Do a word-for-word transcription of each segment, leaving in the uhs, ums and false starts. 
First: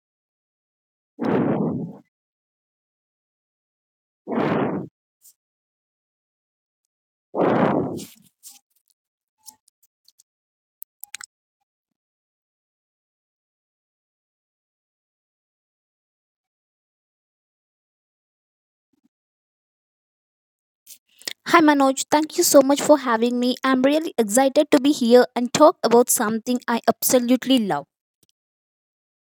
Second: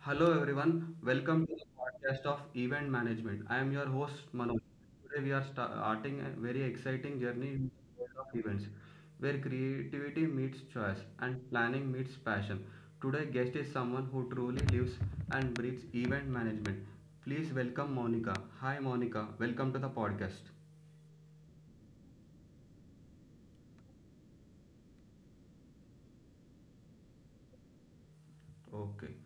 Hello everyone, welcome to the podcast of Event Management. I am your host Manoj. Today we are sta- starting a very exciting journey in the world of events where creativity meets choice and planning meets passion. Today guest is someone who truly lives and breathes event management. Please welcome Monica. Hi Monica, welcome to the podcast. Hi Manoj, thank you so much for having me. I'm really excited to be here and talk about something I absolutely love. Okay,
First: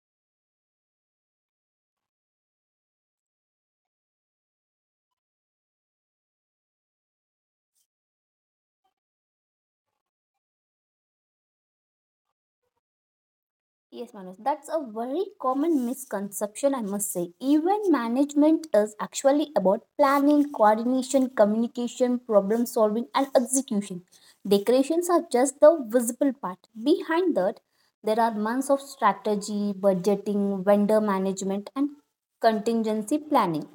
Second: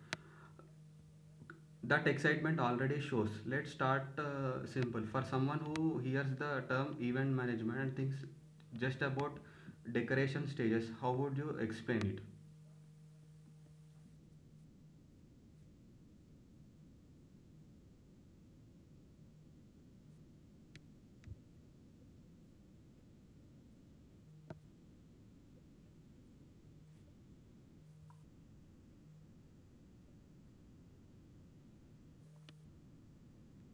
that excitement already shows. Let's start uh, simple. For someone who hears the term event management and thinks just about decoration stages, how would you explain it? Yes, Manoj, that's a very common misconception, I must say. Event management is actually about planning, coordination, communication, problem solving, and execution. Decorations are just the visible part. Behind that, there are months of strategy, budgeting, vendor management, and contingency planning.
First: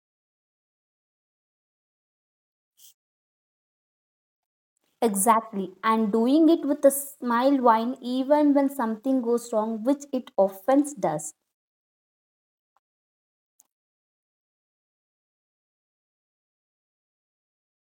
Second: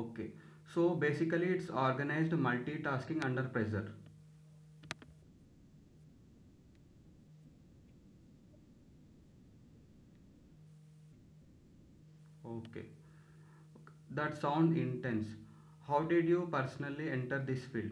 Okay, so basically it's organized multitasking under pressure. Exactly, and doing it with a smile wine even when something goes wrong, which it often does. Okay, that sound intense. How did you personally enter this field?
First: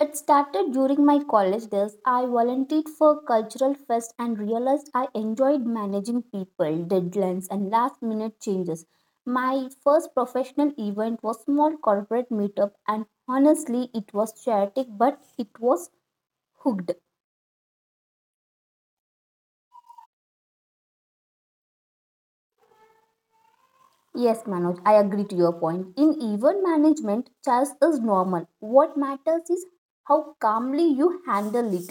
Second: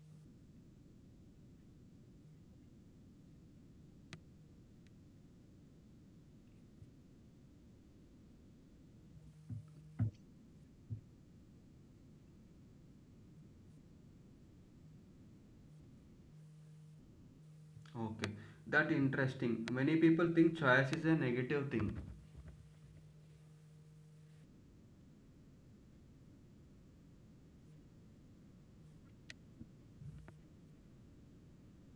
It started during my college days. I volunteered for cultural fest and realized I enjoyed managing people, deadlines, and last minute changes. My first professional event was small corporate meetup and honestly it was chaotic but it was hooked. Okay, that interesting. Many people think choice is a negative thing. Yes, Manoj, I agree to your point. In event management, chaos is normal. What matters is how calmly you handle it.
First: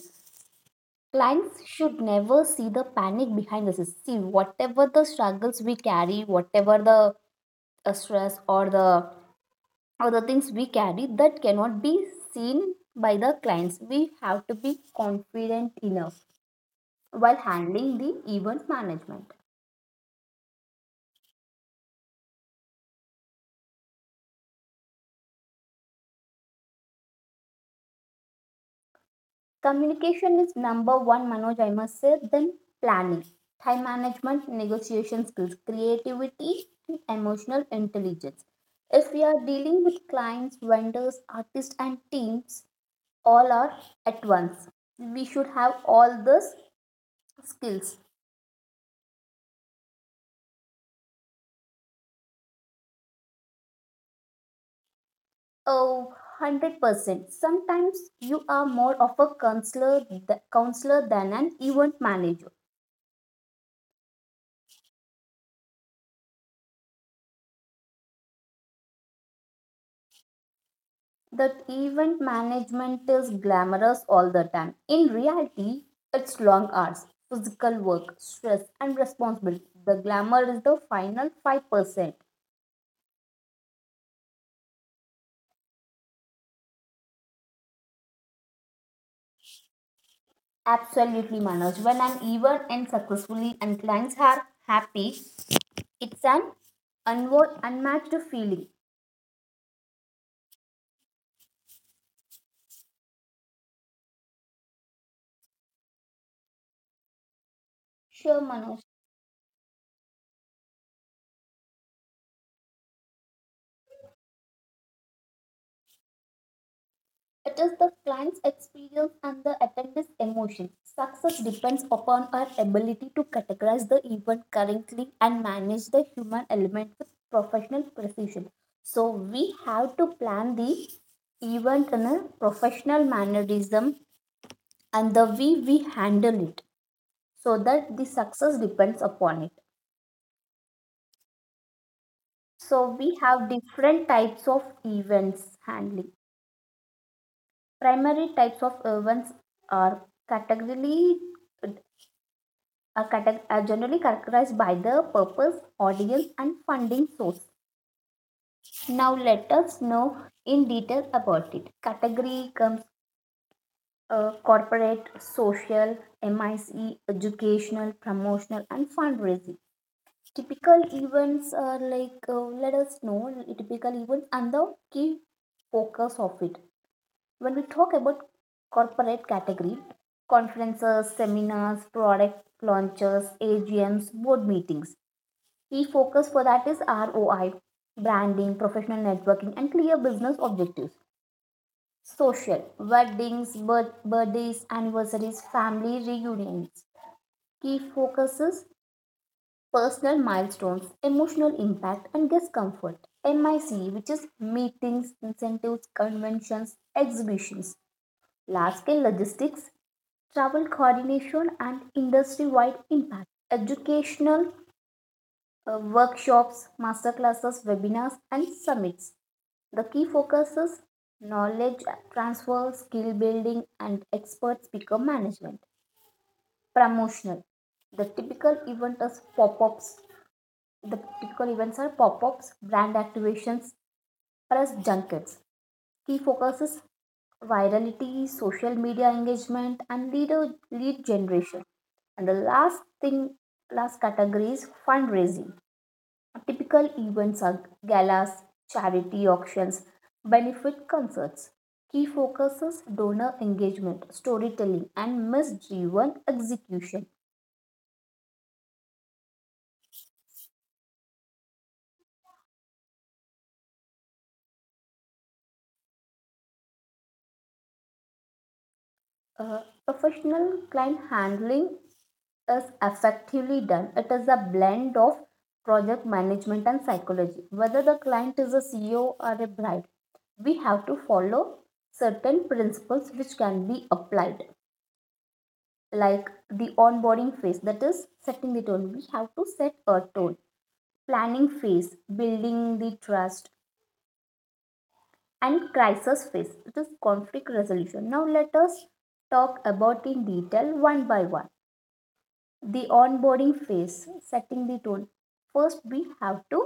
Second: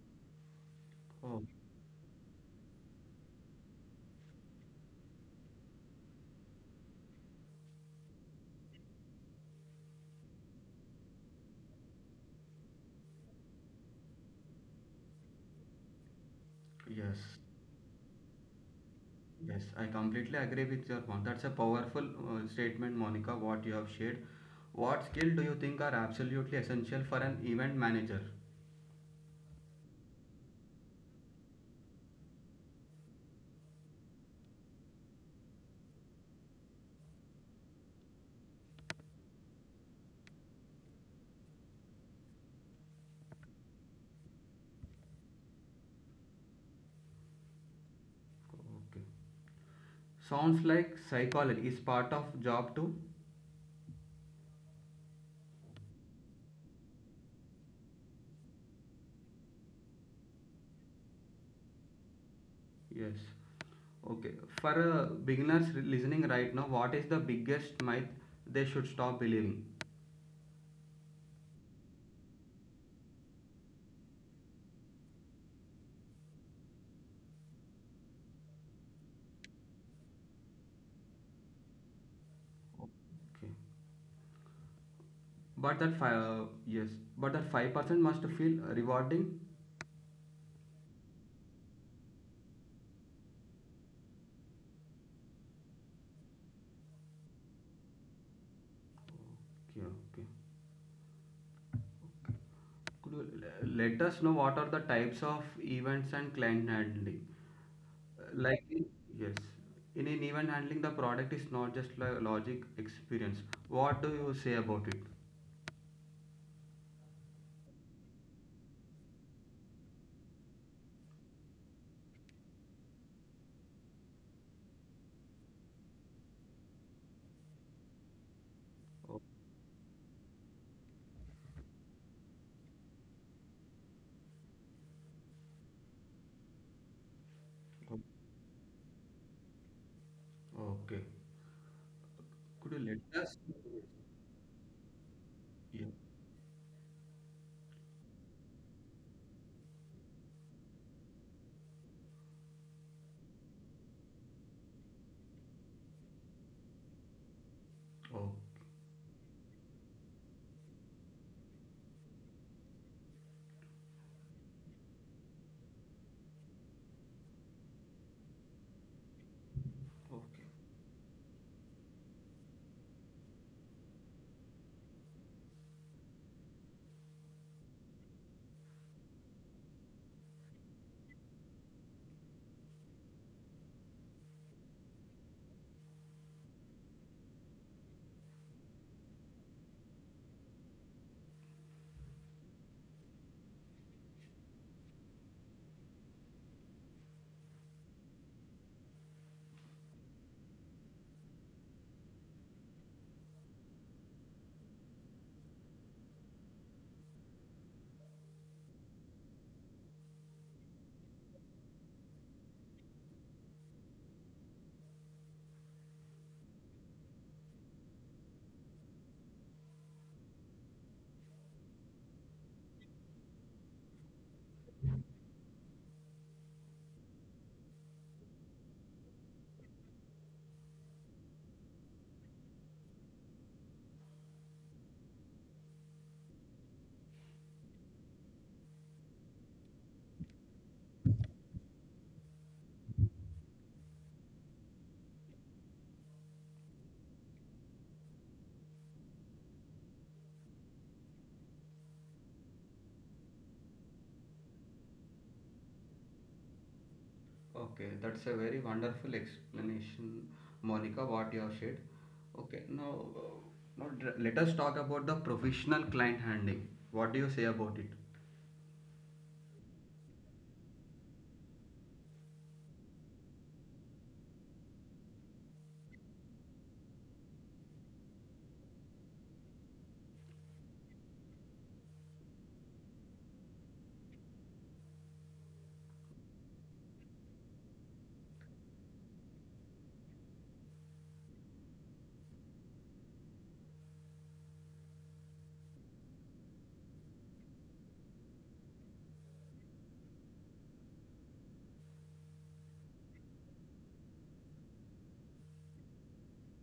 Oh, Clients should never see the panic behind the system. See, whatever the struggles we carry, whatever the uh, stress or the or the things we carry, that cannot be seen by the clients. We have to be confident enough yes. while handling the event management. Yes, I completely agree with your point. That's a powerful uh, statement, Monica, what you have shared. What skill do you think are absolutely essential for an event manager? Communication is number one, Manoj, I must say. Then planning, time management, negotiation skills, creativity, and emotional intelligence. If we are dealing with clients, vendors, artists, and teams, all are at once. We should have all these skills. Okay. Sounds like psychology is part of job too. Oh, one hundred percent. Sometimes you are more of a counselor, th- counselor than an event manager Yes. Okay. For uh, beginners re- listening right now, what is the biggest myth they should stop believing? that event management is glamorous all the time. In reality, it's long hours, physical work, stress, and responsibility. The glamour is the final five percent. Okay. But that five, uh, yes, but that five percent must feel rewarding. Absolutely, Manoj. When an event ends successfully and clients are happy, it's an unwo- unmatched feeling. Okay, okay. Could you l- let us know what are the types of events and client handling? Sure, like Manoj. in- yes, in an event handling the product is not just like logic experience. What do you say about it? It is the client's experience and the attendee's emotion. Success depends upon our ability to categorize the event correctly and manage the human element with professional precision. So O- we have to plan the event in a professional mannerism and the way we handle it so that o- the success depends upon it. okay, could So you we let us, have different types of events yeah. handling. Primary types of events are categorically are, cate- are generally characterized by the purpose, audience, and funding source. Oh, Now, let us know in detail about it. Category comes uh, corporate, social, M I C E, educational, promotional, and fundraising. okay. Typical events are like, uh, let us know the typical events and the key focus of it. When we talk about corporate category, conferences, seminars, product launches, A G Ms, board meetings. Key focus for that is R O I, branding, professional networking, and clear business objectives. Social, weddings, birth, birthdays, anniversaries, family reunions. Key focuses, personal milestones, emotional impact, and guest comfort. M I C, which is meetings, incentives, conventions, exhibitions. Large scale logistics, travel coordination, and industry wide impact. Educational uh, workshops, masterclasses, webinars, and summits. The key focus is knowledge transfer, skill building, and expert speaker management. Promotional. The typical event is pop-ups. The typical events are pop-ups, brand activations, press junkets. Key focus is virality, social media engagement, and leader lead generation. And the last thing, last category is fundraising. Typical events are galas, charity auctions, benefit concerts. Key focuses donor engagement, storytelling, and miss driven execution. Okay, that's a very wonderful explanation, Monica, what you have said. Okay, now, uh, now dr- let us talk about the professional client handling. What do you say about it? Uh, Professional client handling is effectively done. It is a blend of project management and psychology. Whether the client is a C E O or a bride, we have to follow certain principles which can be applied, like the onboarding phase, that is setting the tone. We have to set a tone, planning phase building the trust, and crisis phase, it is conflict resolution. Now let us talk about in detail one by one. The onboarding phase, setting the tone. First we have to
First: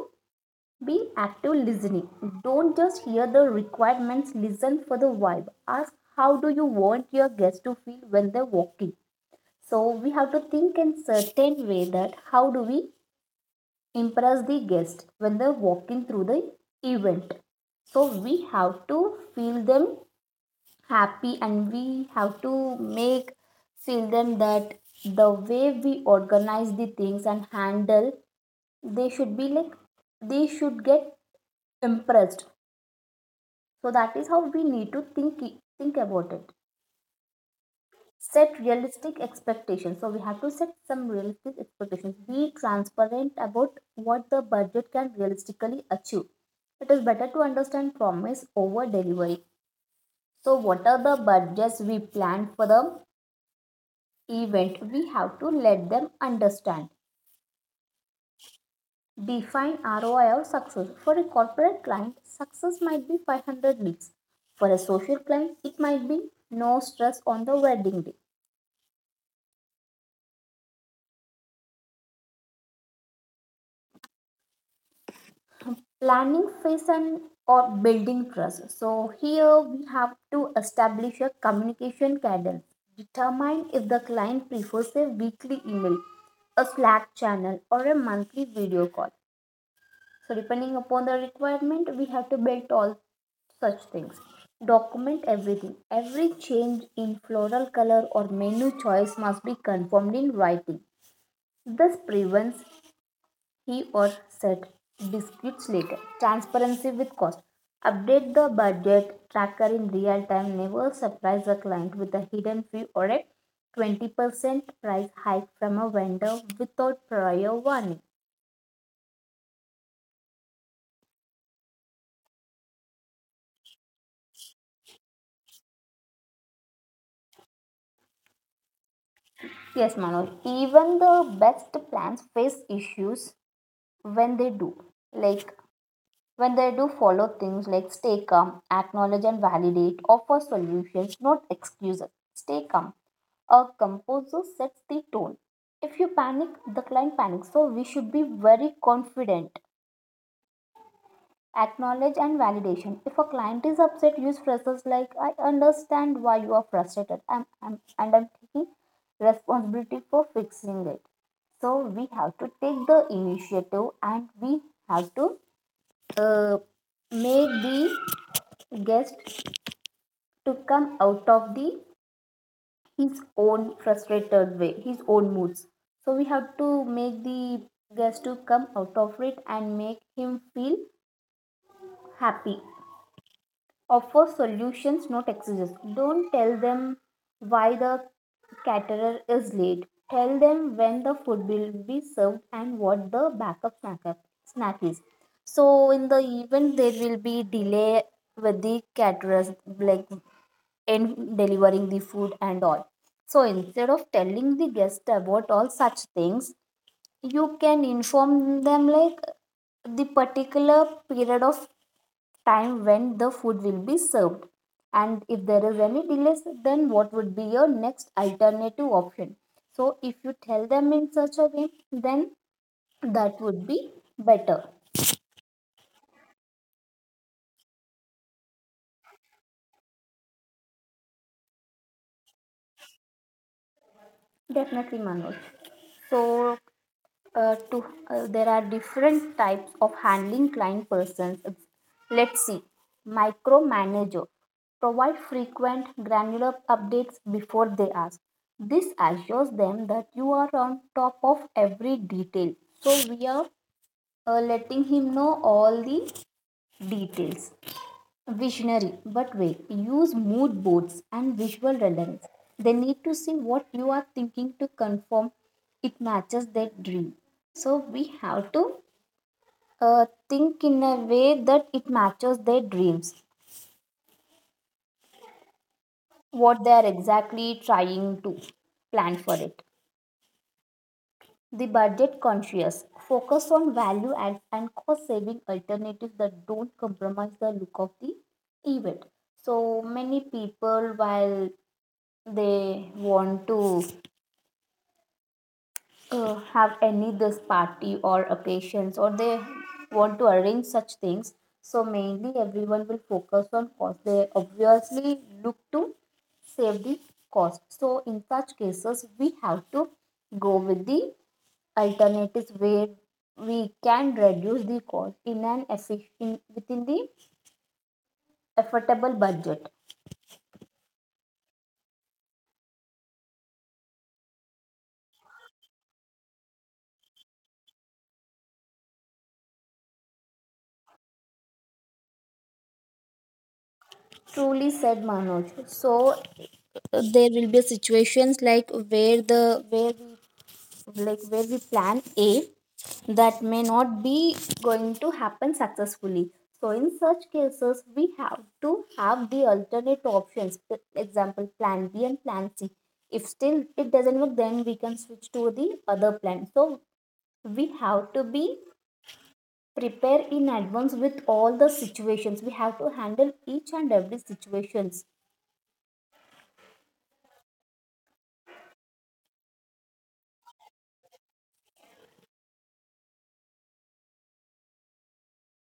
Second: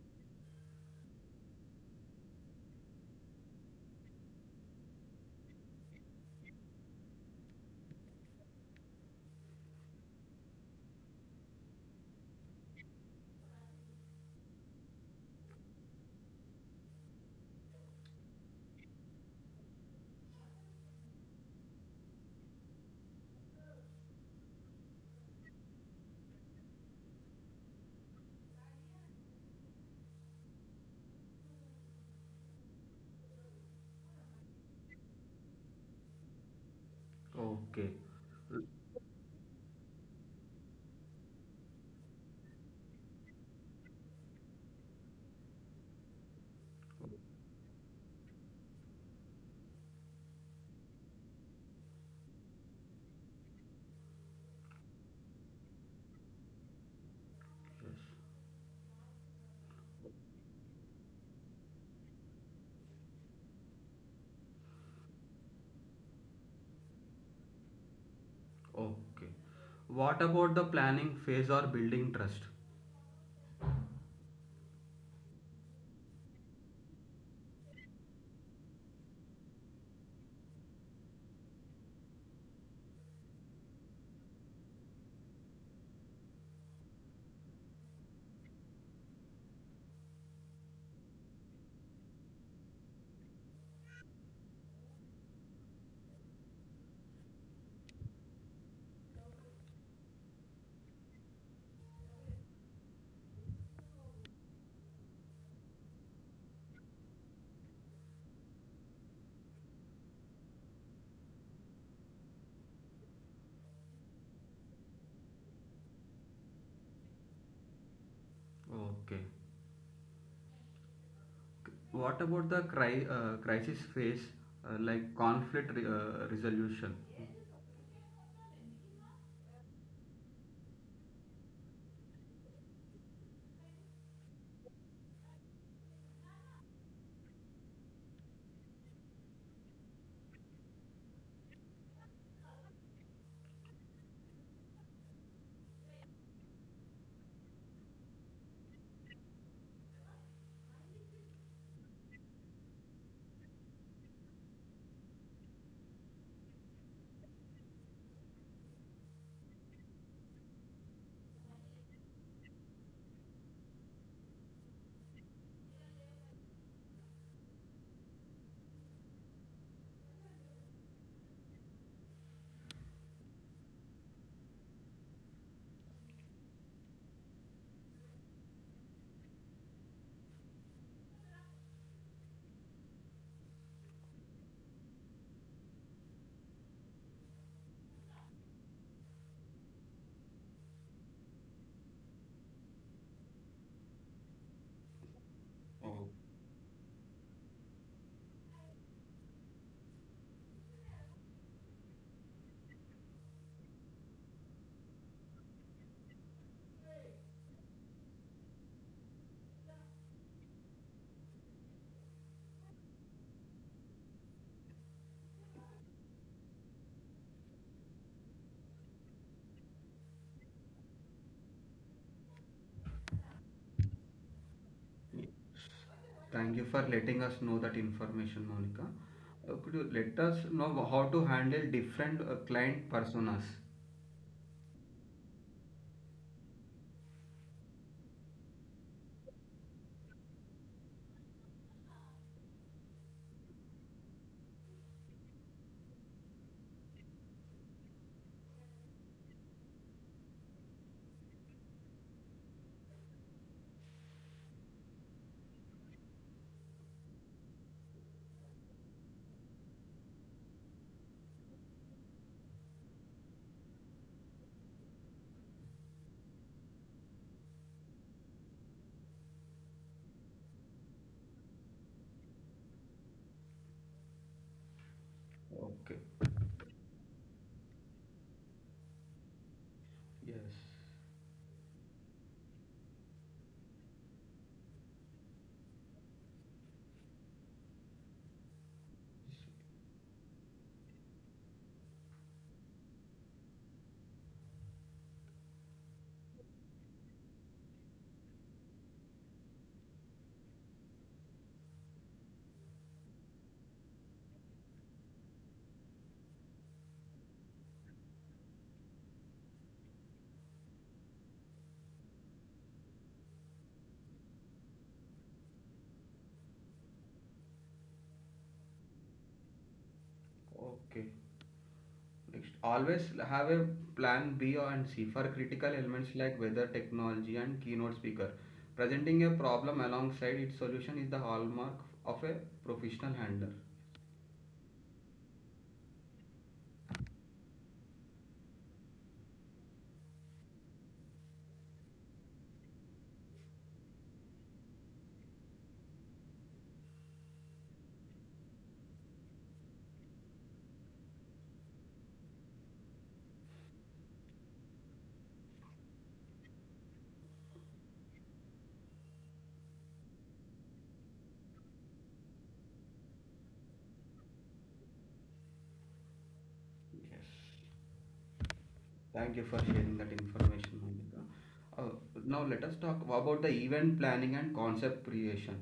be active listening. Don't just hear the requirements, listen for the vibe. Ask, how do you want your guests to feel when they walk in? So we have to think in certain way, that how do we impress the guest when they're walking through the event. So we have to feel them happy and we have to make feel them that the way we organize the things and handle, they should be like, they should get impressed. So that is how we need to think think about it. Okay. Set realistic expectations. So we have to set some realistic expectations. Be transparent about what the budget can realistically achieve. It is better to understand promise over delivery. So what are the budgets we plan for the event, we have to let them understand. Define ROI of success. For a corporate client, success might be five hundred leads. For a social client, it might be no stress on the wedding day. Okay, what about the planning phase or building trust? Planning phase and or building trust. So here we have to establish a communication cadence. Determine if the client prefers a weekly email, a Slack channel, or a monthly video call. So depending upon the requirement, we have to build all such things. Document everything. Every change in floral color or menu choice must be confirmed in writing. This prevents he or said disputes later. Transparency with cost. Update the budget tracker in real time. Never surprise a client with a hidden fee or a twenty percent price hike from a vendor without prior warning. Okay. What about the cri- uh, crisis phase, uh, like conflict re- uh, resolution? Yes, Manoj, even the best plans face issues when they do. Like when they do, follow things like stay calm, acknowledge and validate, offer solutions, not excuses. Stay calm. A composer sets the tone. If you panic, the client panics. So we should be very confident. Acknowledge and validation. If a client is upset, use phrases like I understand why you are frustrated. I'm, I'm and I'm taking responsibility for fixing it. So we have to take the initiative and we have to uh, make the guest to come out of the his own frustrated way, his own moods. So we have to make the guest to come out of it and make him feel happy. Offer solutions, not excuses. Don't tell them why the caterer is late. Tell them when the food will be served and what the backup snack, snack is. So, Oh, in the event, there will be delay with the caterers, like in delivering the food and all. So instead of telling the guest about all such things, you can inform them like the particular period of time when the food will be served, and if there is any delays then what would be your next alternative option. So if you tell them in such a way, then that would be better. thank you for letting us know that information, Monica. Uh, could you let us know how to handle different uh, client personas? Definitely Manoj, so uh, to uh, there are different types of handling client persons. Let's see. Micromanager, provide frequent granular updates before they ask. This assures them that you are on top of every detail. So we are uh, letting him know all the details. Visionary, but wait, use mood boards and visual relevance. They need to see what you are thinking to confirm it matches their dream. So we have to uh, think in a way that it matches their dreams, Okay, what they are exactly trying to plan for it. yes. The budget conscious, focus on value add and cost saving alternatives that don't compromise the look of the event. So many people, while they want to uh, have any this party or occasions, or they want to arrange such things, so mainly everyone will focus on cost. They obviously look to save the cost. So in such cases we have to go with the alternatives where we can reduce the cost in an efficient within the affordable budget. Okay. Next, always have a plan B and C for critical elements like weather technology and keynote speaker. Presenting a problem alongside its solution is the hallmark of a professional handler. Truly said Manoj. So uh, there will be situations like where the where we like where we plan A that may not be going to happen successfully. So in such cases, we have to have the alternate options. For example, plan B and plan C. If still it doesn't work, then we can switch to the other plan. So we have to be prepared in advance with all the situations. We have to handle each and every situations. Yes. Thank you for sharing that information, Monica. Uh, now let us talk about the event planning and concept creation.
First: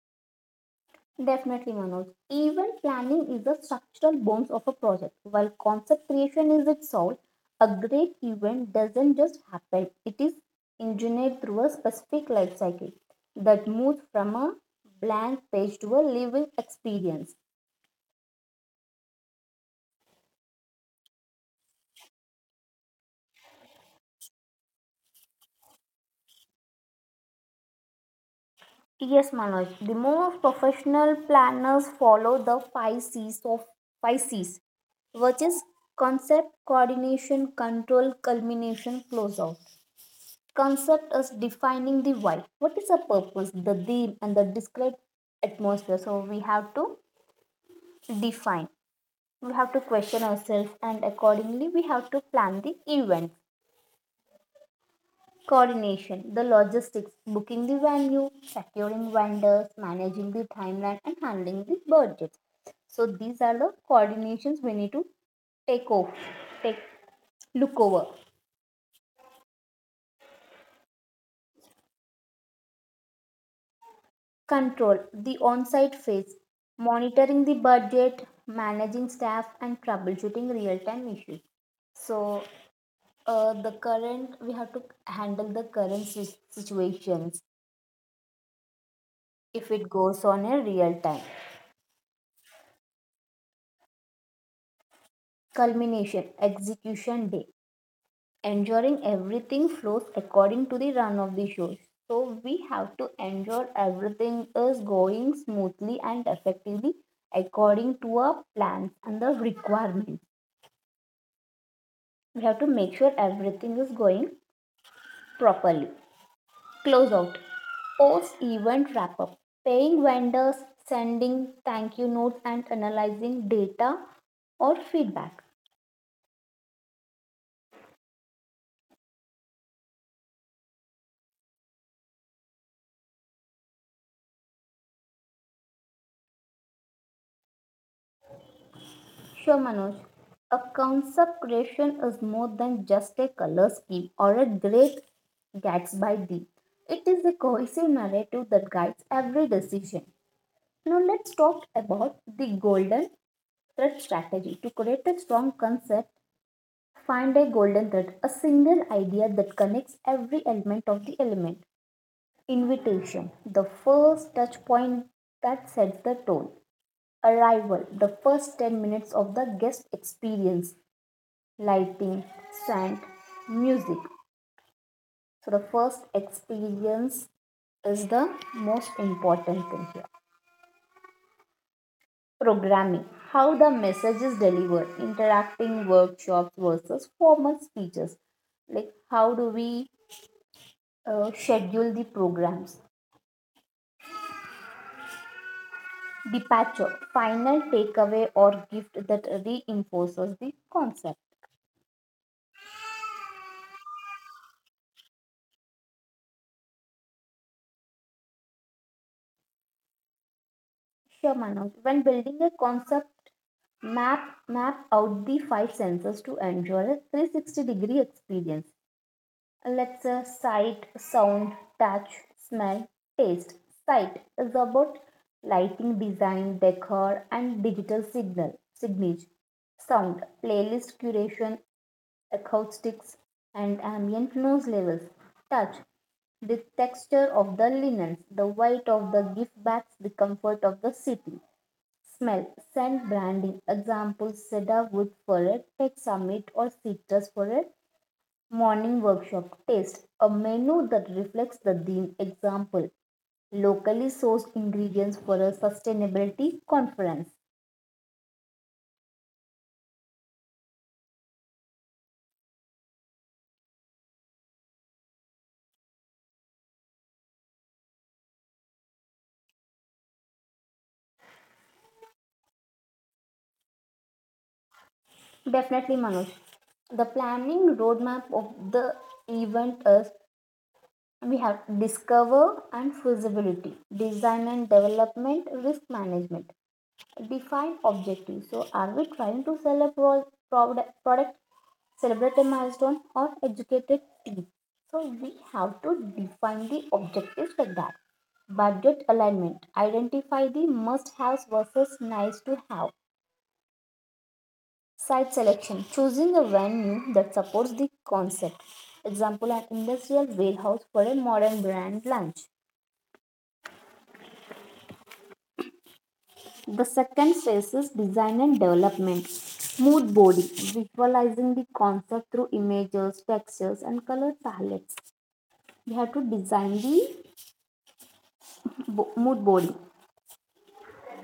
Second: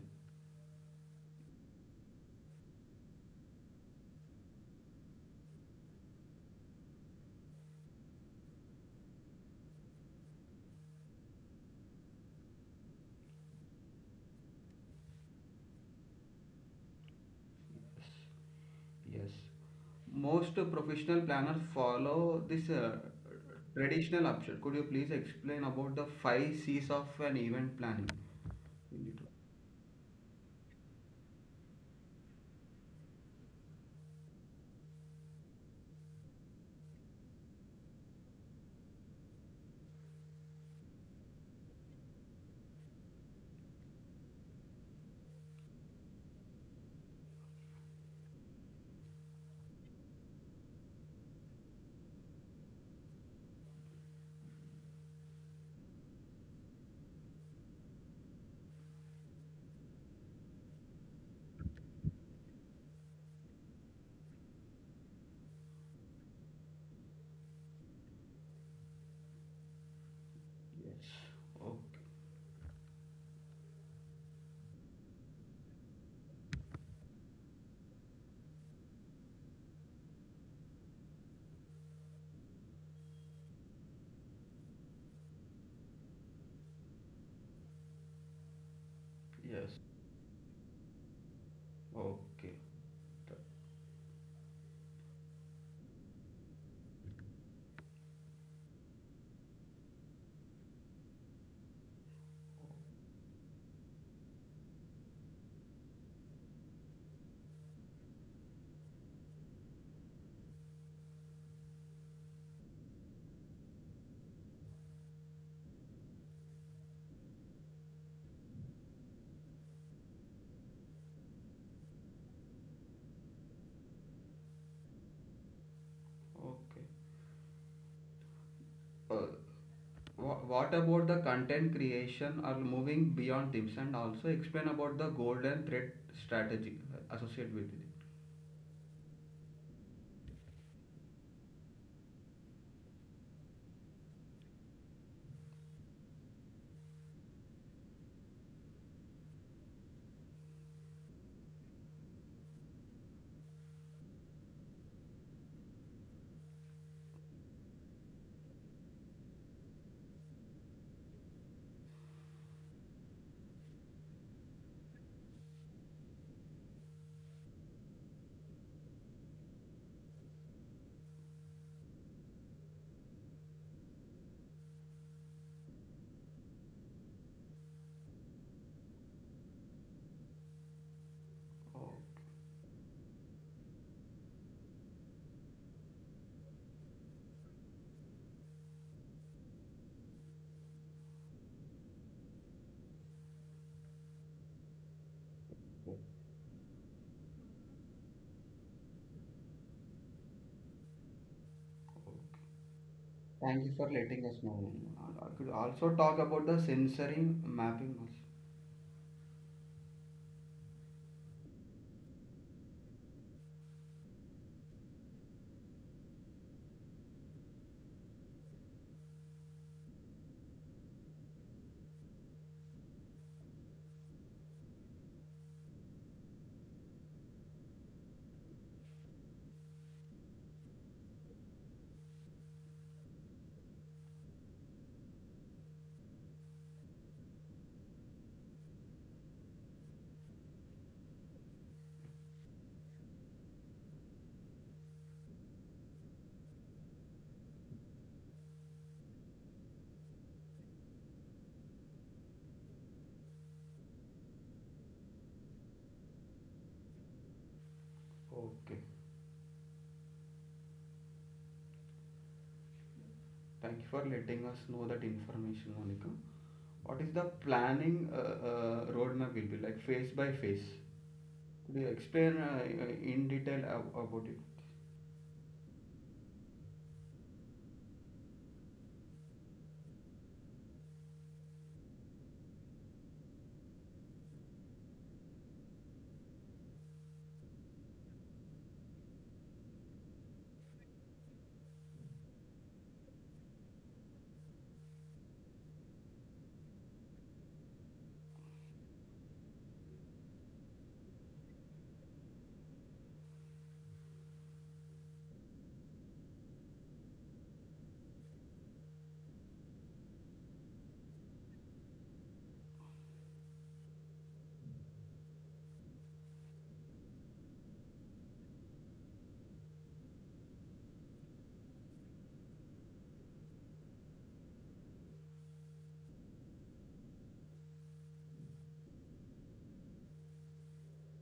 Definitely, Manoj. Event planning is the structural bones of a project. While concept creation is its soul, a great event doesn't just happen, it is engineered through a specific life cycle that moves from a blank page to a living experience. Yes. Most professional planners follow this uh, traditional option. Could you please explain about the five C's of an event planning? We need Yes, to- Manoj. The most professional planners follow the five C's of five C's, which is concept, coordination, control, culmination, closeout. Concept is defining the why. What is the purpose, the theme, and the described atmosphere? So we have to define. We have to question ourselves, and accordingly, we have to plan the event. Coordination, the logistics, booking the venue, securing vendors, managing the timeline, and handling the budget. So these are the coordinations we need to take off, take look over. Yes. Okay. Control, the on site phase, monitoring the budget, managing staff, and troubleshooting real time issues. So, uh, the current, we have to handle the current si- situations if Yes. it goes on a real time. Okay. Th- Culmination, execution day, ensuring everything flows according to the run of the show. So, we have to ensure everything is going smoothly and effectively according to our plans and the requirements. We have to make sure everything is going properly. Close out. Post event wrap up. Paying vendors, sending thank you notes, and analyzing data or feedback. Okay. Uh, wha- what about the content creation or moving beyond tips, and also explain about the golden thread strategy uh, associated with it. Sure, Manoj. A concept creation is more than just a color scheme or a great Gatsby deal. It is a cohesive narrative that guides every decision. Now, let's talk about the golden thread strategy. To create a strong concept, find a golden thread, a single idea that connects every element of the element. Invitation, the first touch point that sets the tone. Arrival, the first ten minutes of the guest experience. Lighting, sound, music. So, the first experience is the most important thing here. Oh, Programming, how the message is delivered, interacting workshops versus formal speeches. Like, how do we uh, schedule the programs, departure, final takeaway or gift that reinforces the concept. oh. Thank you for letting us know. Uh, I could also talk about the sensory mapping also. Sure, Manoj. When building a concept map, map out the five senses to enjoy a three hundred sixty degree experience. Let's uh, sight, sound, touch, smell, taste. Sight is about lighting design, decor, and digital signal signage. Sound, playlist curation, acoustics, and ambient noise levels. Touch, the texture of the linens, the weight of the gift bags, the comfort of the city. Smell, scent branding, example cedar wood for a tech summit or citrus for a morning workshop. Taste, a menu that reflects the theme. Example, locally sourced ingredients for a sustainability conference. Okay. Thank you for letting us know that information, Monica. What is the planning uh, uh, roadmap will be like phase by phase? Could you explain uh, uh, in detail ab- about it? Definitely, Manoj. The planning roadmap of the event is we have discover and feasibility, design and development, risk management. Define objective, so are we trying to sell a pro- product product, celebrate a milestone, or educate a team? So we have to define the objectives like that. Budget alignment, identify the must haves versus nice to have. Site selection, choosing a venue that supports the concept. Example, an industrial warehouse for a modern brand lunch. The second phase is design and development. Mood boarding, visualizing the concept through images, textures, and color palettes. We have to design the bo- mood boarding.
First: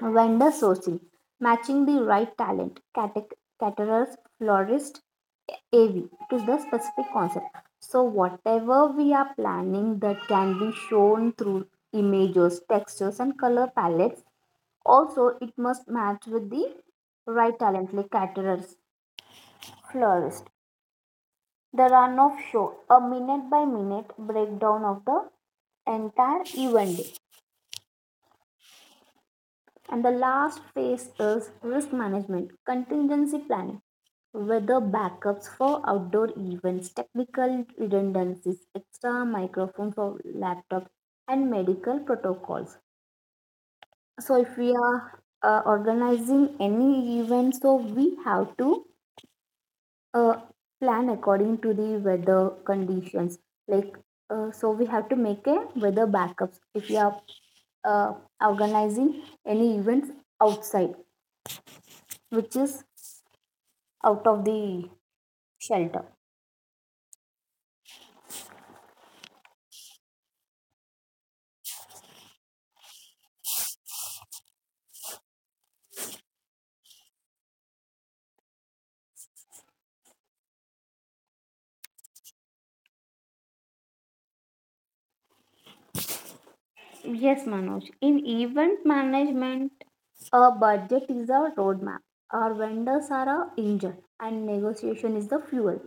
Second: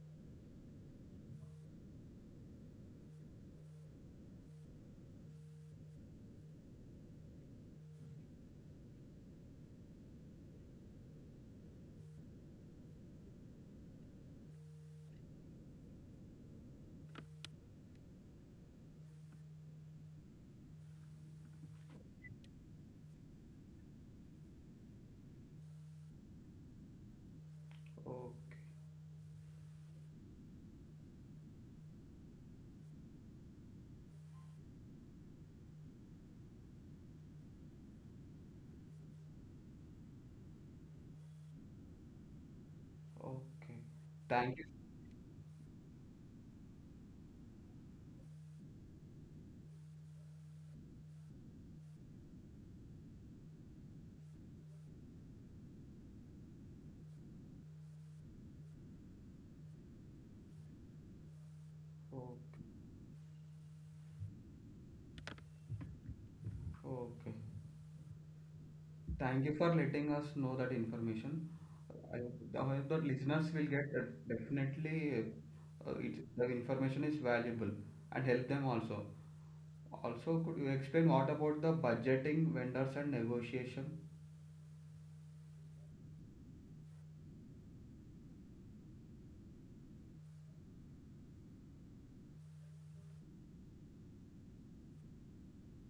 Vendor sourcing, matching the right talent, cate- caterers, florist, A V to the specific concept. So, whatever we are planning that can be shown through images, textures, and color palettes. Also, it must match with the right talent like caterers, florist, the run of show, a minute by minute breakdown of the entire event day. Oh, And the last phase is risk management, contingency planning, whether backups for outdoor events, technical redundancies, extra microphone for laptops, and medical protocols. okay. So if Thank you. we are uh, organizing any event, so we have to uh, plan according to the weather conditions. Like, uh, so we have to make a weather backups if you are uh, organizing any events outside, Okay, which is out of the shelter. okay. Thank you for letting us know that information. I I hope that listeners will get that. Definitely uh, it the information is valuable and help them also. Also, could you explain what about the budgeting, vendors and negotiation? Yes, Manoj. In event management, a budget is a roadmap. Our vendors are our engine, and negotiation is the fuel.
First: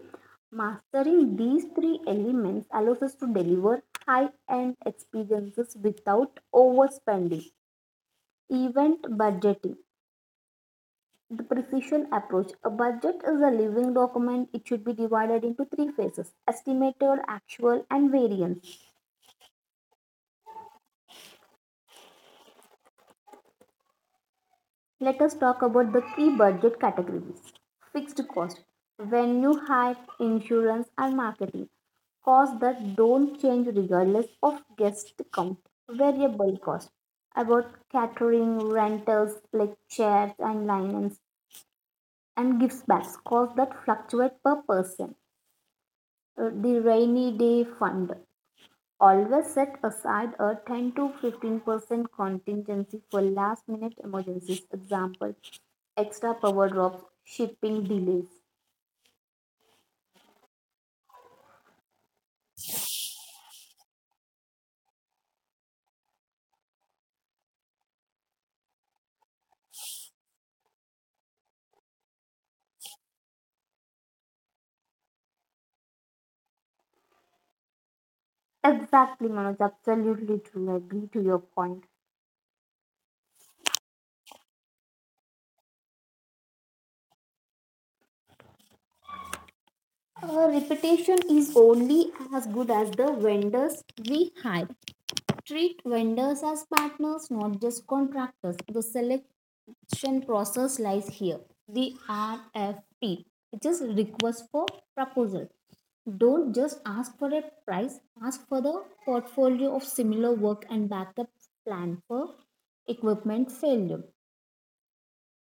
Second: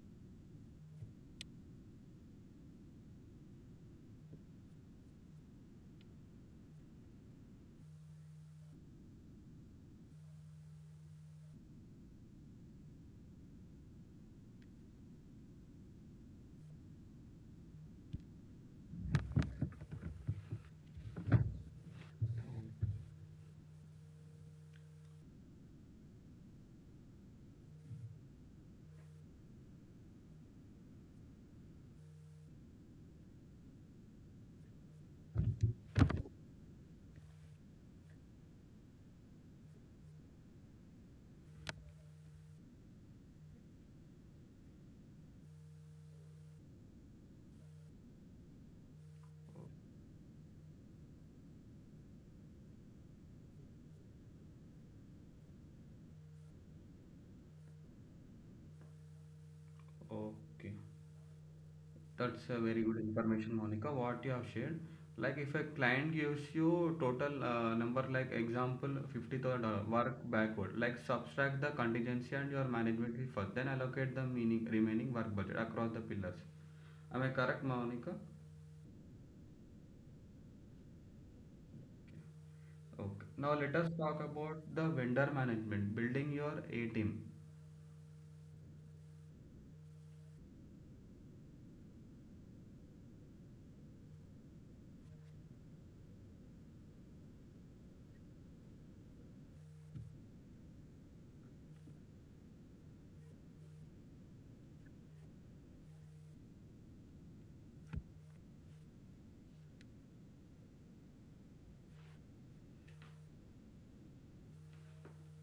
Mastering these three elements allows us to deliver high end experiences without overspending. Event budgeting. The precision approach. A budget is a living document. It should be divided into three phases, estimated, actual, and variance. Let us talk about the key budget categories. Fixed cost, venue hire, insurance, and marketing. Costs that don't change regardless of guest count. Variable cost, about catering, rentals like chairs and linens, and gives backs. Costs that fluctuate per person. Uh, The rainy day fund, always set aside a ten to fifteen percent contingency for last minute emergencies. Example, extra power drops, shipping delays. Okay. That's a very good information, Monica, what you have shared. Like if a client gives you total uh, number, like example fifty thousand uh, work backward, like subtract the contingency and your management fee first, then allocate the meaning remaining work budget across the pillars. Am I correct, Monica? Exactly, Manoj. Absolutely true. I agree to your point. Okay. Now let us talk about the vendor management, building your A team. Uh, reputation is only as good as the vendors we hire. Treat vendors as partners, not just contractors. The selection process lies here. The R F P, which is request for proposal. Don't just ask for a price, ask for the portfolio of similar work and backup plan for equipment failure.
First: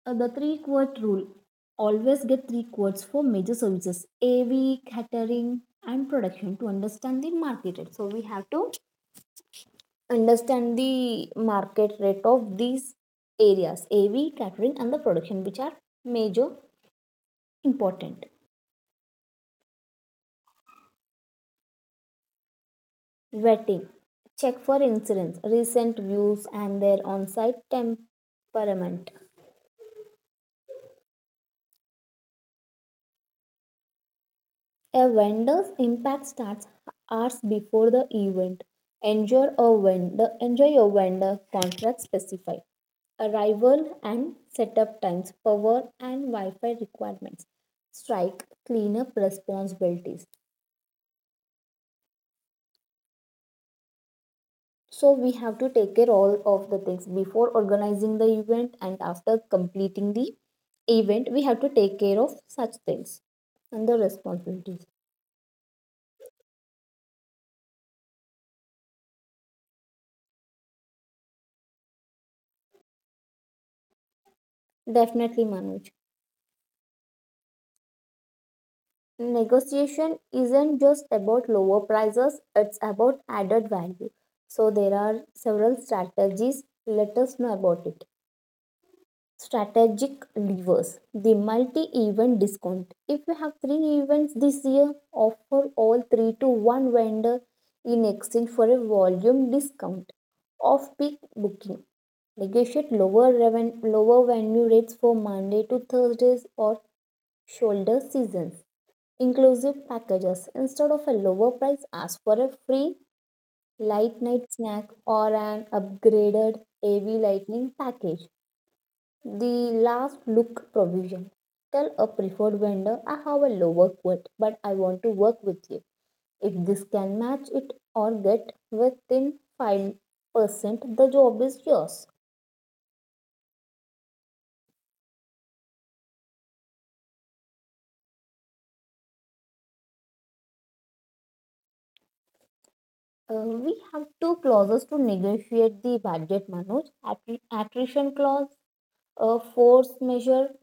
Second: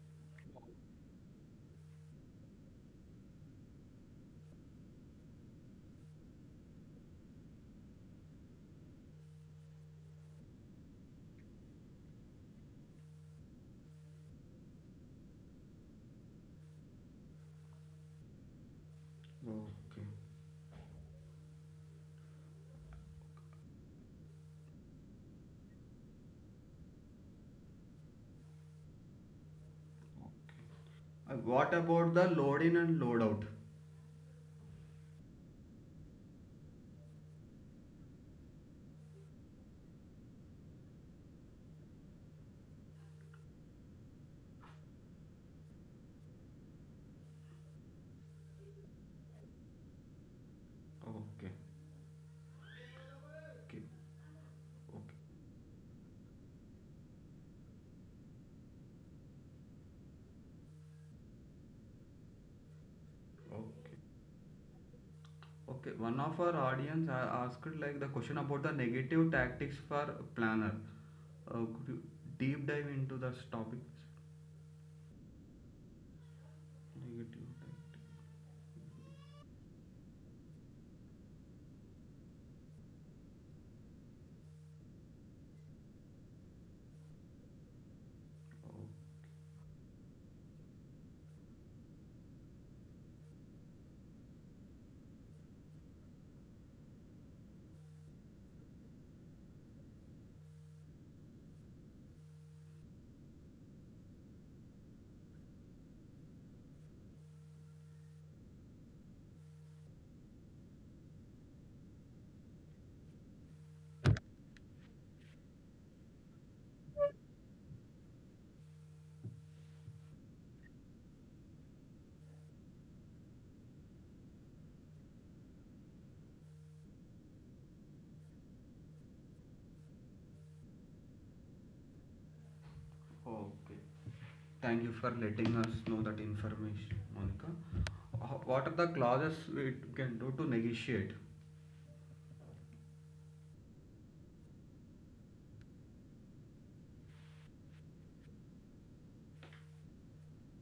Uh, the three quart rule, always get three quotes for major services, A V, catering, and production to understand the market. So we have to understand the market rate of these areas, A V, catering, and the production, which are major important. Okay. Vetting, check for insurance, recent views, and their on site temperament. Uh, what about the load in and load out? A vendor's impact starts hours before the event. Enjoy a vendor, enjoy your vendor contract specified. Arrival and setup times, power and Wi Fi requirements, strike, cleanup responsibilities. Okay. Okay. Okay. So we have to take care all of the things before organizing the event, and after completing the event we have to take care of such things and the Okay. responsibilities. Okay, one of our audience a- asked like the question about the negative tactics for planner. Uh, could you deep dive into this topic? Definitely, Manoj. Negative tactics. Negotiation isn't just about lower prices, it's about added value. So there are several strategies, let us know about it. Strategic levers. The multi event discount. If you have three events this year, offer all three to one vendor in exchange for a volume discount. Off peak booking. Negotiate lower, reven- lower venue rates for Monday to Thursdays or shoulder seasons. Inclusive packages. Instead of a lower price, ask for a free light night snack or an upgraded A V lightning package. The last look provision. Tell a preferred vendor I have a lower quote, but I want to work with you. If this can match it or get within five percent, the job is yours. Oh, okay. Thank you for letting us know that information, Monica. Ho- What are the clauses we can do to negotiate? Uh, we have two clauses to negotiate the budget, Manoj. Attrition clause, a force measure,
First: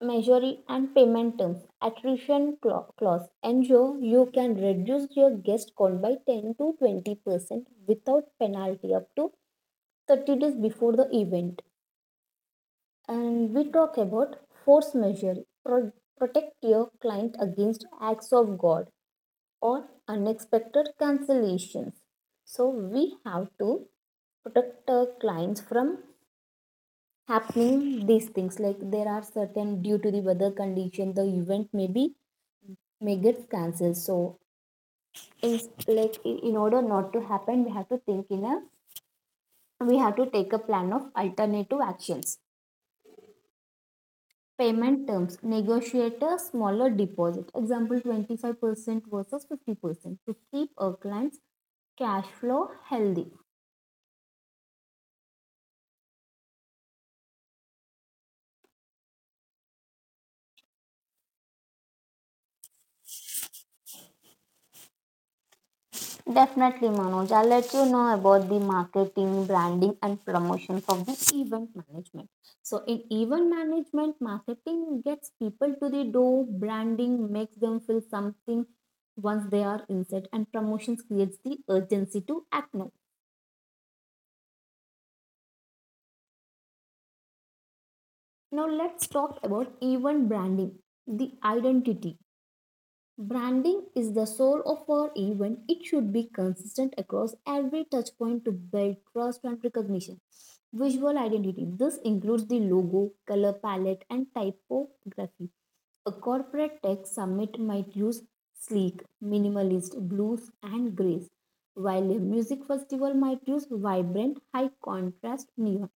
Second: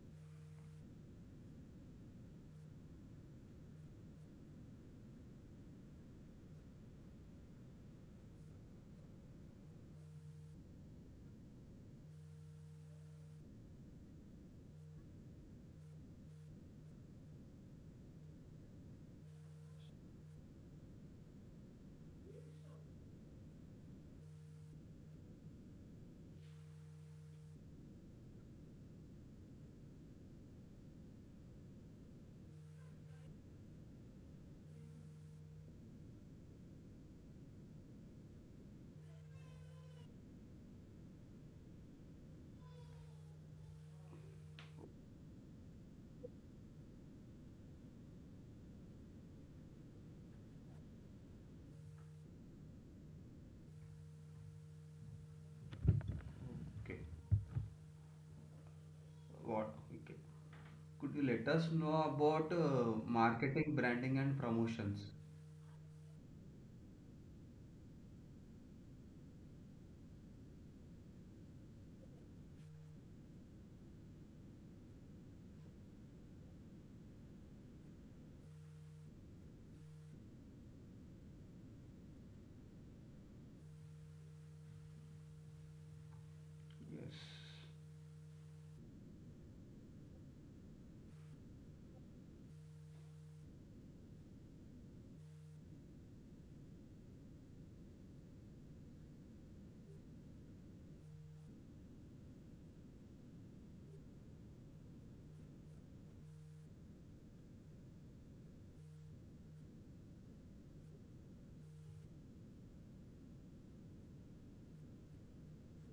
measure and payment terms. Attrition clause ensure you can reduce your guest count by ten to twenty percent without penalty up to thirty days before the event. And we talk about force measure. Pro- Protect your client against acts of God or unexpected cancellations. So we have to protect our clients from happening these things, like there are certain due to the weather condition the event maybe may get cancelled, so in, like in in order not to happen we have to think in a we have to take a plan of alternative actions. Payment terms, negotiate a smaller deposit. Example twenty-five percent versus fifty percent to keep our clients' cash flow healthy. Okay. What? Okay. Could you let us know about uh, marketing, branding, and promotions? Definitely, Manoj. I'll let you know about the marketing, branding, and promotion of the event management. So, in event management, marketing gets people to the door, branding makes them feel something once they are inside, and promotions creates the urgency to act now. Yes. Now, let's talk about event branding, the identity. Branding is the soul of our event. It should be consistent across every touch point to build trust and recognition. Visual identity. This includes the logo, color palette, and typography. A corporate tech summit might use sleek, minimalist blues and grays, while a music festival might use vibrant, high contrast neon.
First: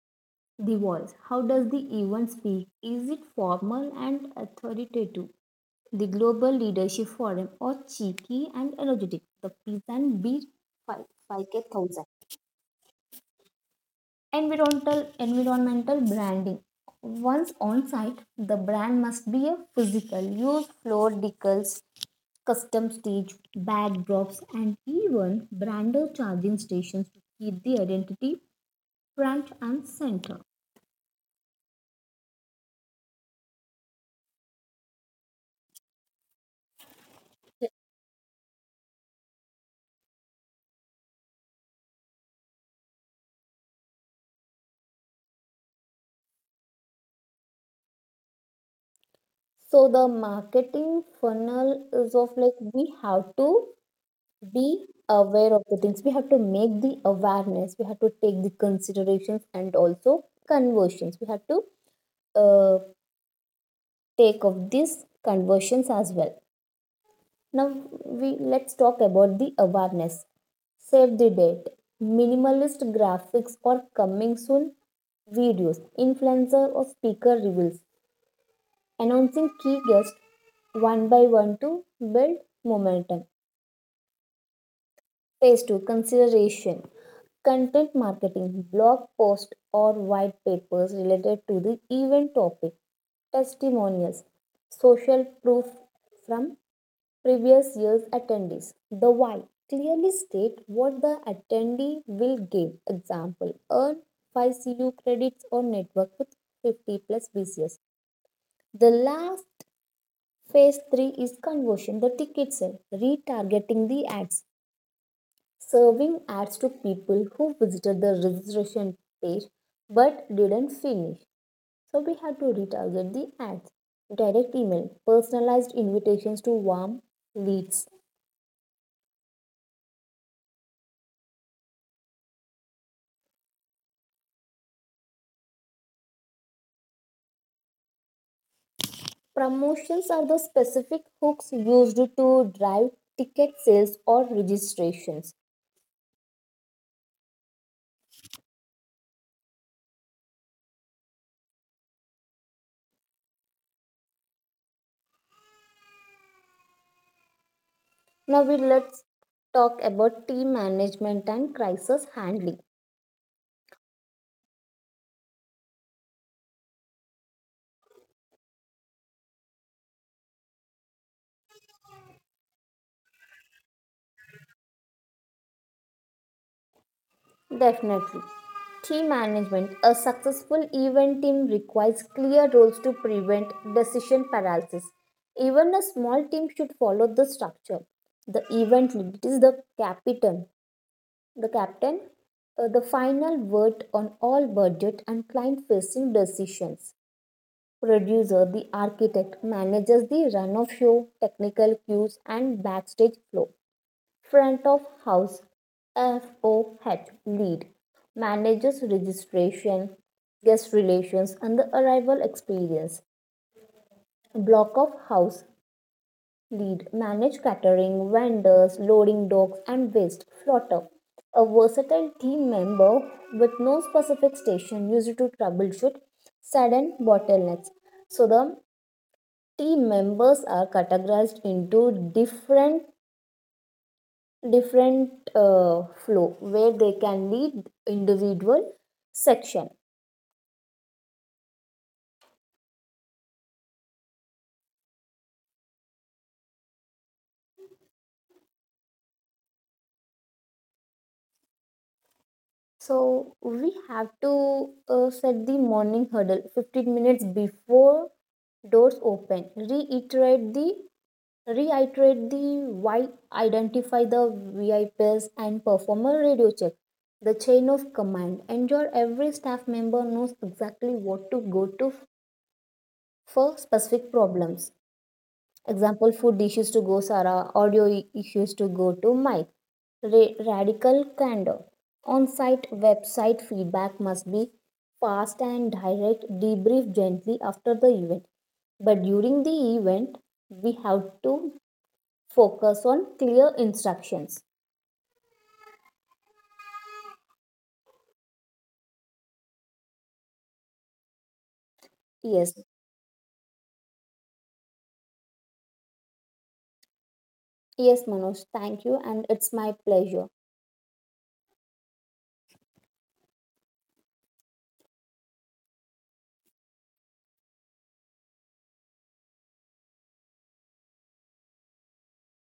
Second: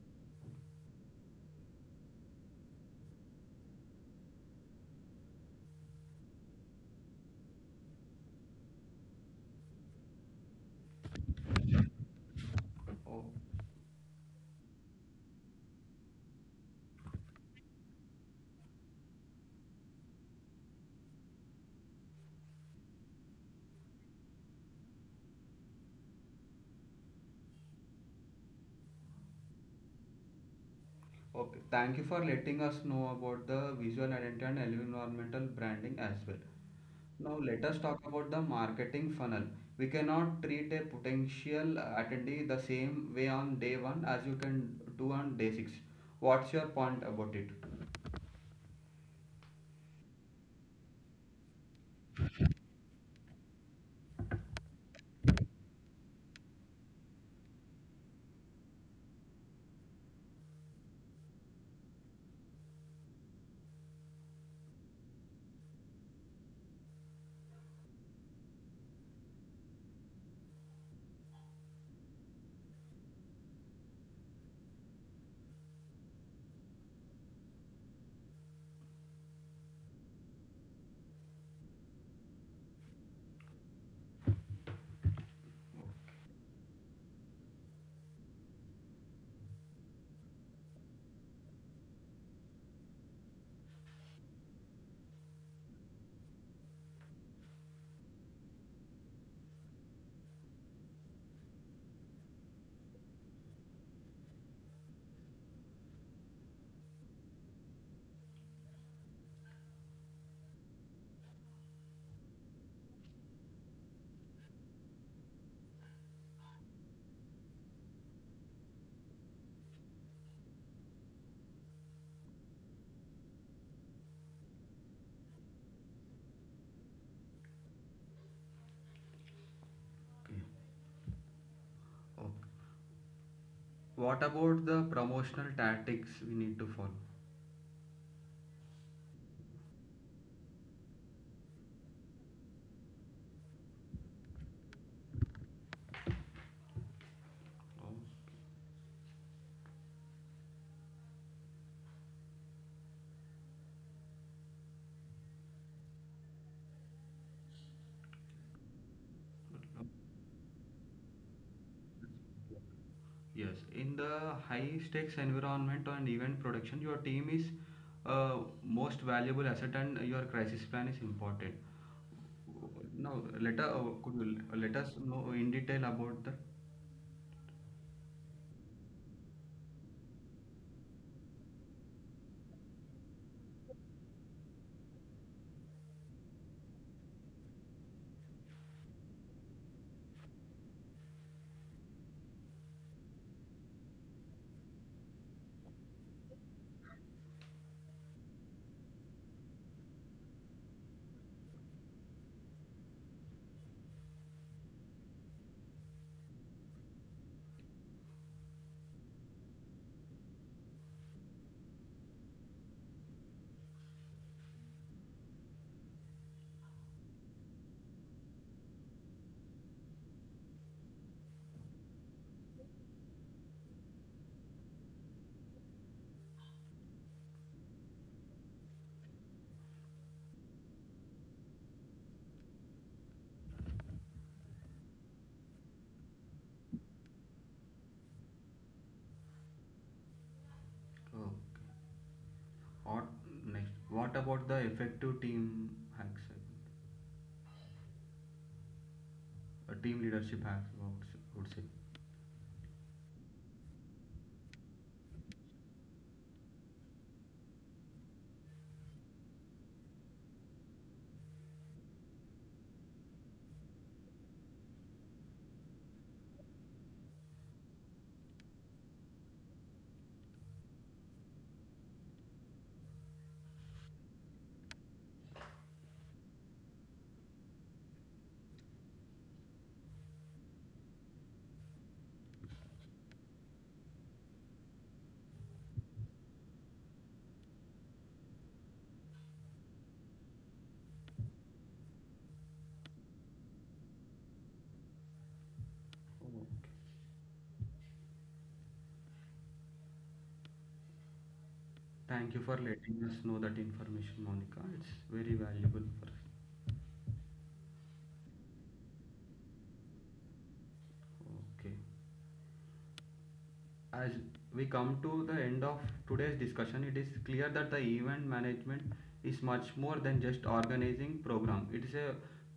The voice. How does the event speak? Is it formal and authoritative? The Global Leadership Forum, or cheeky and energetic? The Pizza and Beer five, five K one thousand. Oh. Environmental environmental branding. Once on site, the brand must be a physical use, floor decals, custom stage, backdrops, and even brander charging stations to keep the identity front and center. Okay, thank you for letting us know about the visual identity and environmental branding as well. Now, let us talk about the marketing funnel. We cannot treat a potential attendee the same way on day one as you can do on day six. What's your point about it? So the marketing funnel is of, like, we have to be aware of the things. We have to make the awareness. We have to take the considerations and also conversions. We have to uh, take of these conversions as well. Now we let's talk about the awareness. Save the date. Minimalist graphics or coming soon videos, influencer or speaker reveals, announcing key guests one by one to build momentum. Phase two, consideration. Content marketing, blog posts or white papers related to the event topic, testimonials, social proof from previous year's attendees. The why, clearly state what the attendee will give. Example, earn five C U credits or network with fifty plus B C S. The last phase three is conversion, the ticket sale, retargeting the ads, serving ads to people who visited the registration page but didn't finish. So we have to retarget the ads. Direct email, personalized invitations to warm leads. Okay. Oh. What about the promotional tactics we need to follow? Promotions are the specific hooks used to drive ticket sales or registrations. Oh, Now we let's talk no. about team management and crisis handling. Yes, in the high stakes environment and event production, your team is uh, most valuable asset and your crisis plan is important. No, let us, could you l- let us know in detail about the, Definitely. Team management. A successful event team requires clear roles to prevent decision paralysis. Even a small team should follow the structure. The event lead is the captain. The captain, uh, the final word on all budget and client facing decisions. Producer, the architect, manages the run of show, technical cues, and backstage flow. Front of house, F O H, lead, manages registration, guest relations, and the arrival experience. Block of house, lead, manage catering, vendors, loading docks, and waste. Floater, a versatile team member with no specific station used to troubleshoot sudden bottlenecks. So the team members are categorized into different different uh, flow where they can lead individual section. uh, or next. What about the effective team hacks? Uh, team leadership hacks, I would s- would say. So we have to uh, set the morning hurdle fifteen minutes before doors open, reiterate the reiterate the why, identify the V I Ps, and perform a radio check. The chain of command, ensure every staff member knows exactly what to go to for specific problems. Example, food issues to go Sarah, audio i- issues to go to Mike. Ra- radical candor. On site website feedback must be fast and direct, debrief gently after the event. But during the event, we have to focus on clear instructions. Oh, okay. Thank you for Yes, letting us know that information, Monica. It's very valuable for yes, Manoj, thank you, and it's my pleasure. us. Okay, as we come to the end of today's discussion, it is clear that the event management is much more than just organizing program. It is a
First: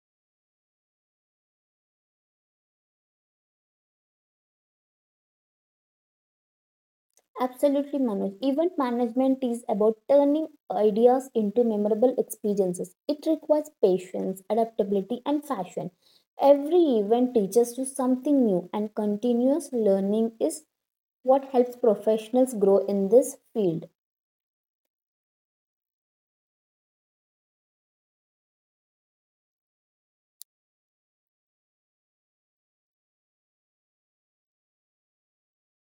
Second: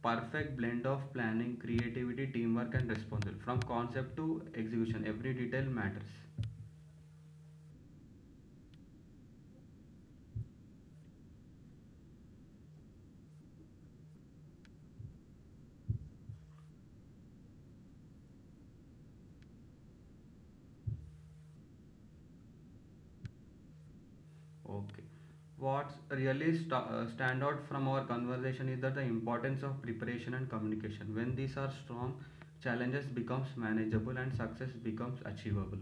perfect blend of planning, creativity, teamwork, and responsibility. From concept to execution, every detail matters. Absolutely, Manoj. Event management is about turning ideas into memorable experiences. It requires patience, adaptability, and fashion. Every event teaches you something new, and continuous learning is what helps professionals grow in this field. Okay. What really st- uh, stand out from our conversation is that the importance of preparation and communication. When these are strong, challenges becomes manageable and success becomes achievable.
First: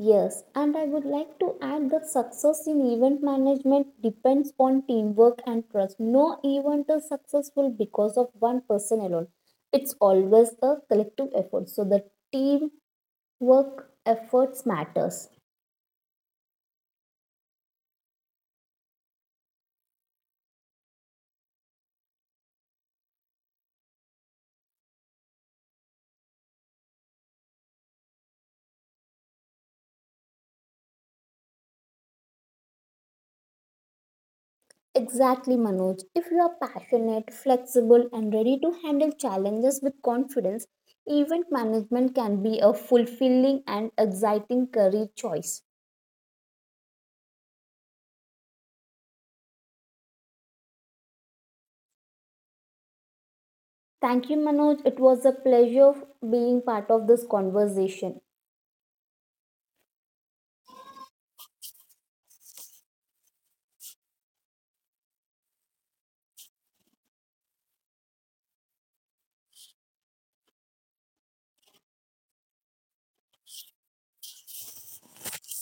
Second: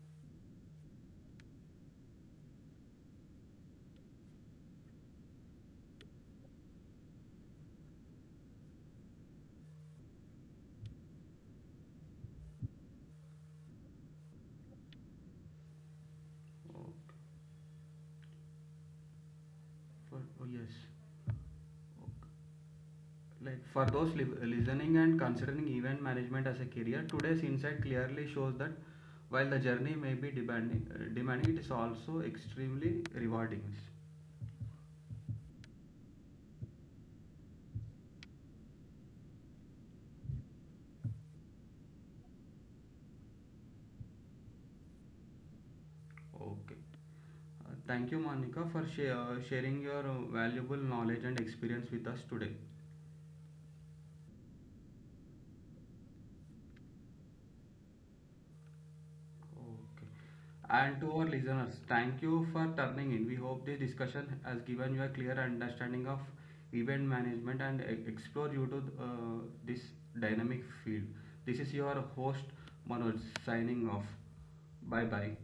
Yes, and I would like to add that success in event management depends on teamwork and trust. No event is successful because of one person alone. It's always a collective effort. So the team work efforts matters. Oh, for- oh yes. Like for those li- listening and considering event management as a career, today's insight clearly shows that while the journey may be demanding, uh, demanding, it is also extremely rewarding. Exactly, Manoj. If you are passionate, flexible, and ready to handle challenges with confidence, event management can be a fulfilling and exciting career choice. Okay. Uh, thank you, Monica, for sha- uh, sharing your uh, valuable knowledge and experience with us today. Thank you, Manoj. It was a pleasure being part of this conversation. Okay. And to our listeners, thank you for turning in. We hope this discussion has given you a clear understanding of event management and e- explore you to uh, this dynamic field. This is your host Manoj, signing off. Bye bye.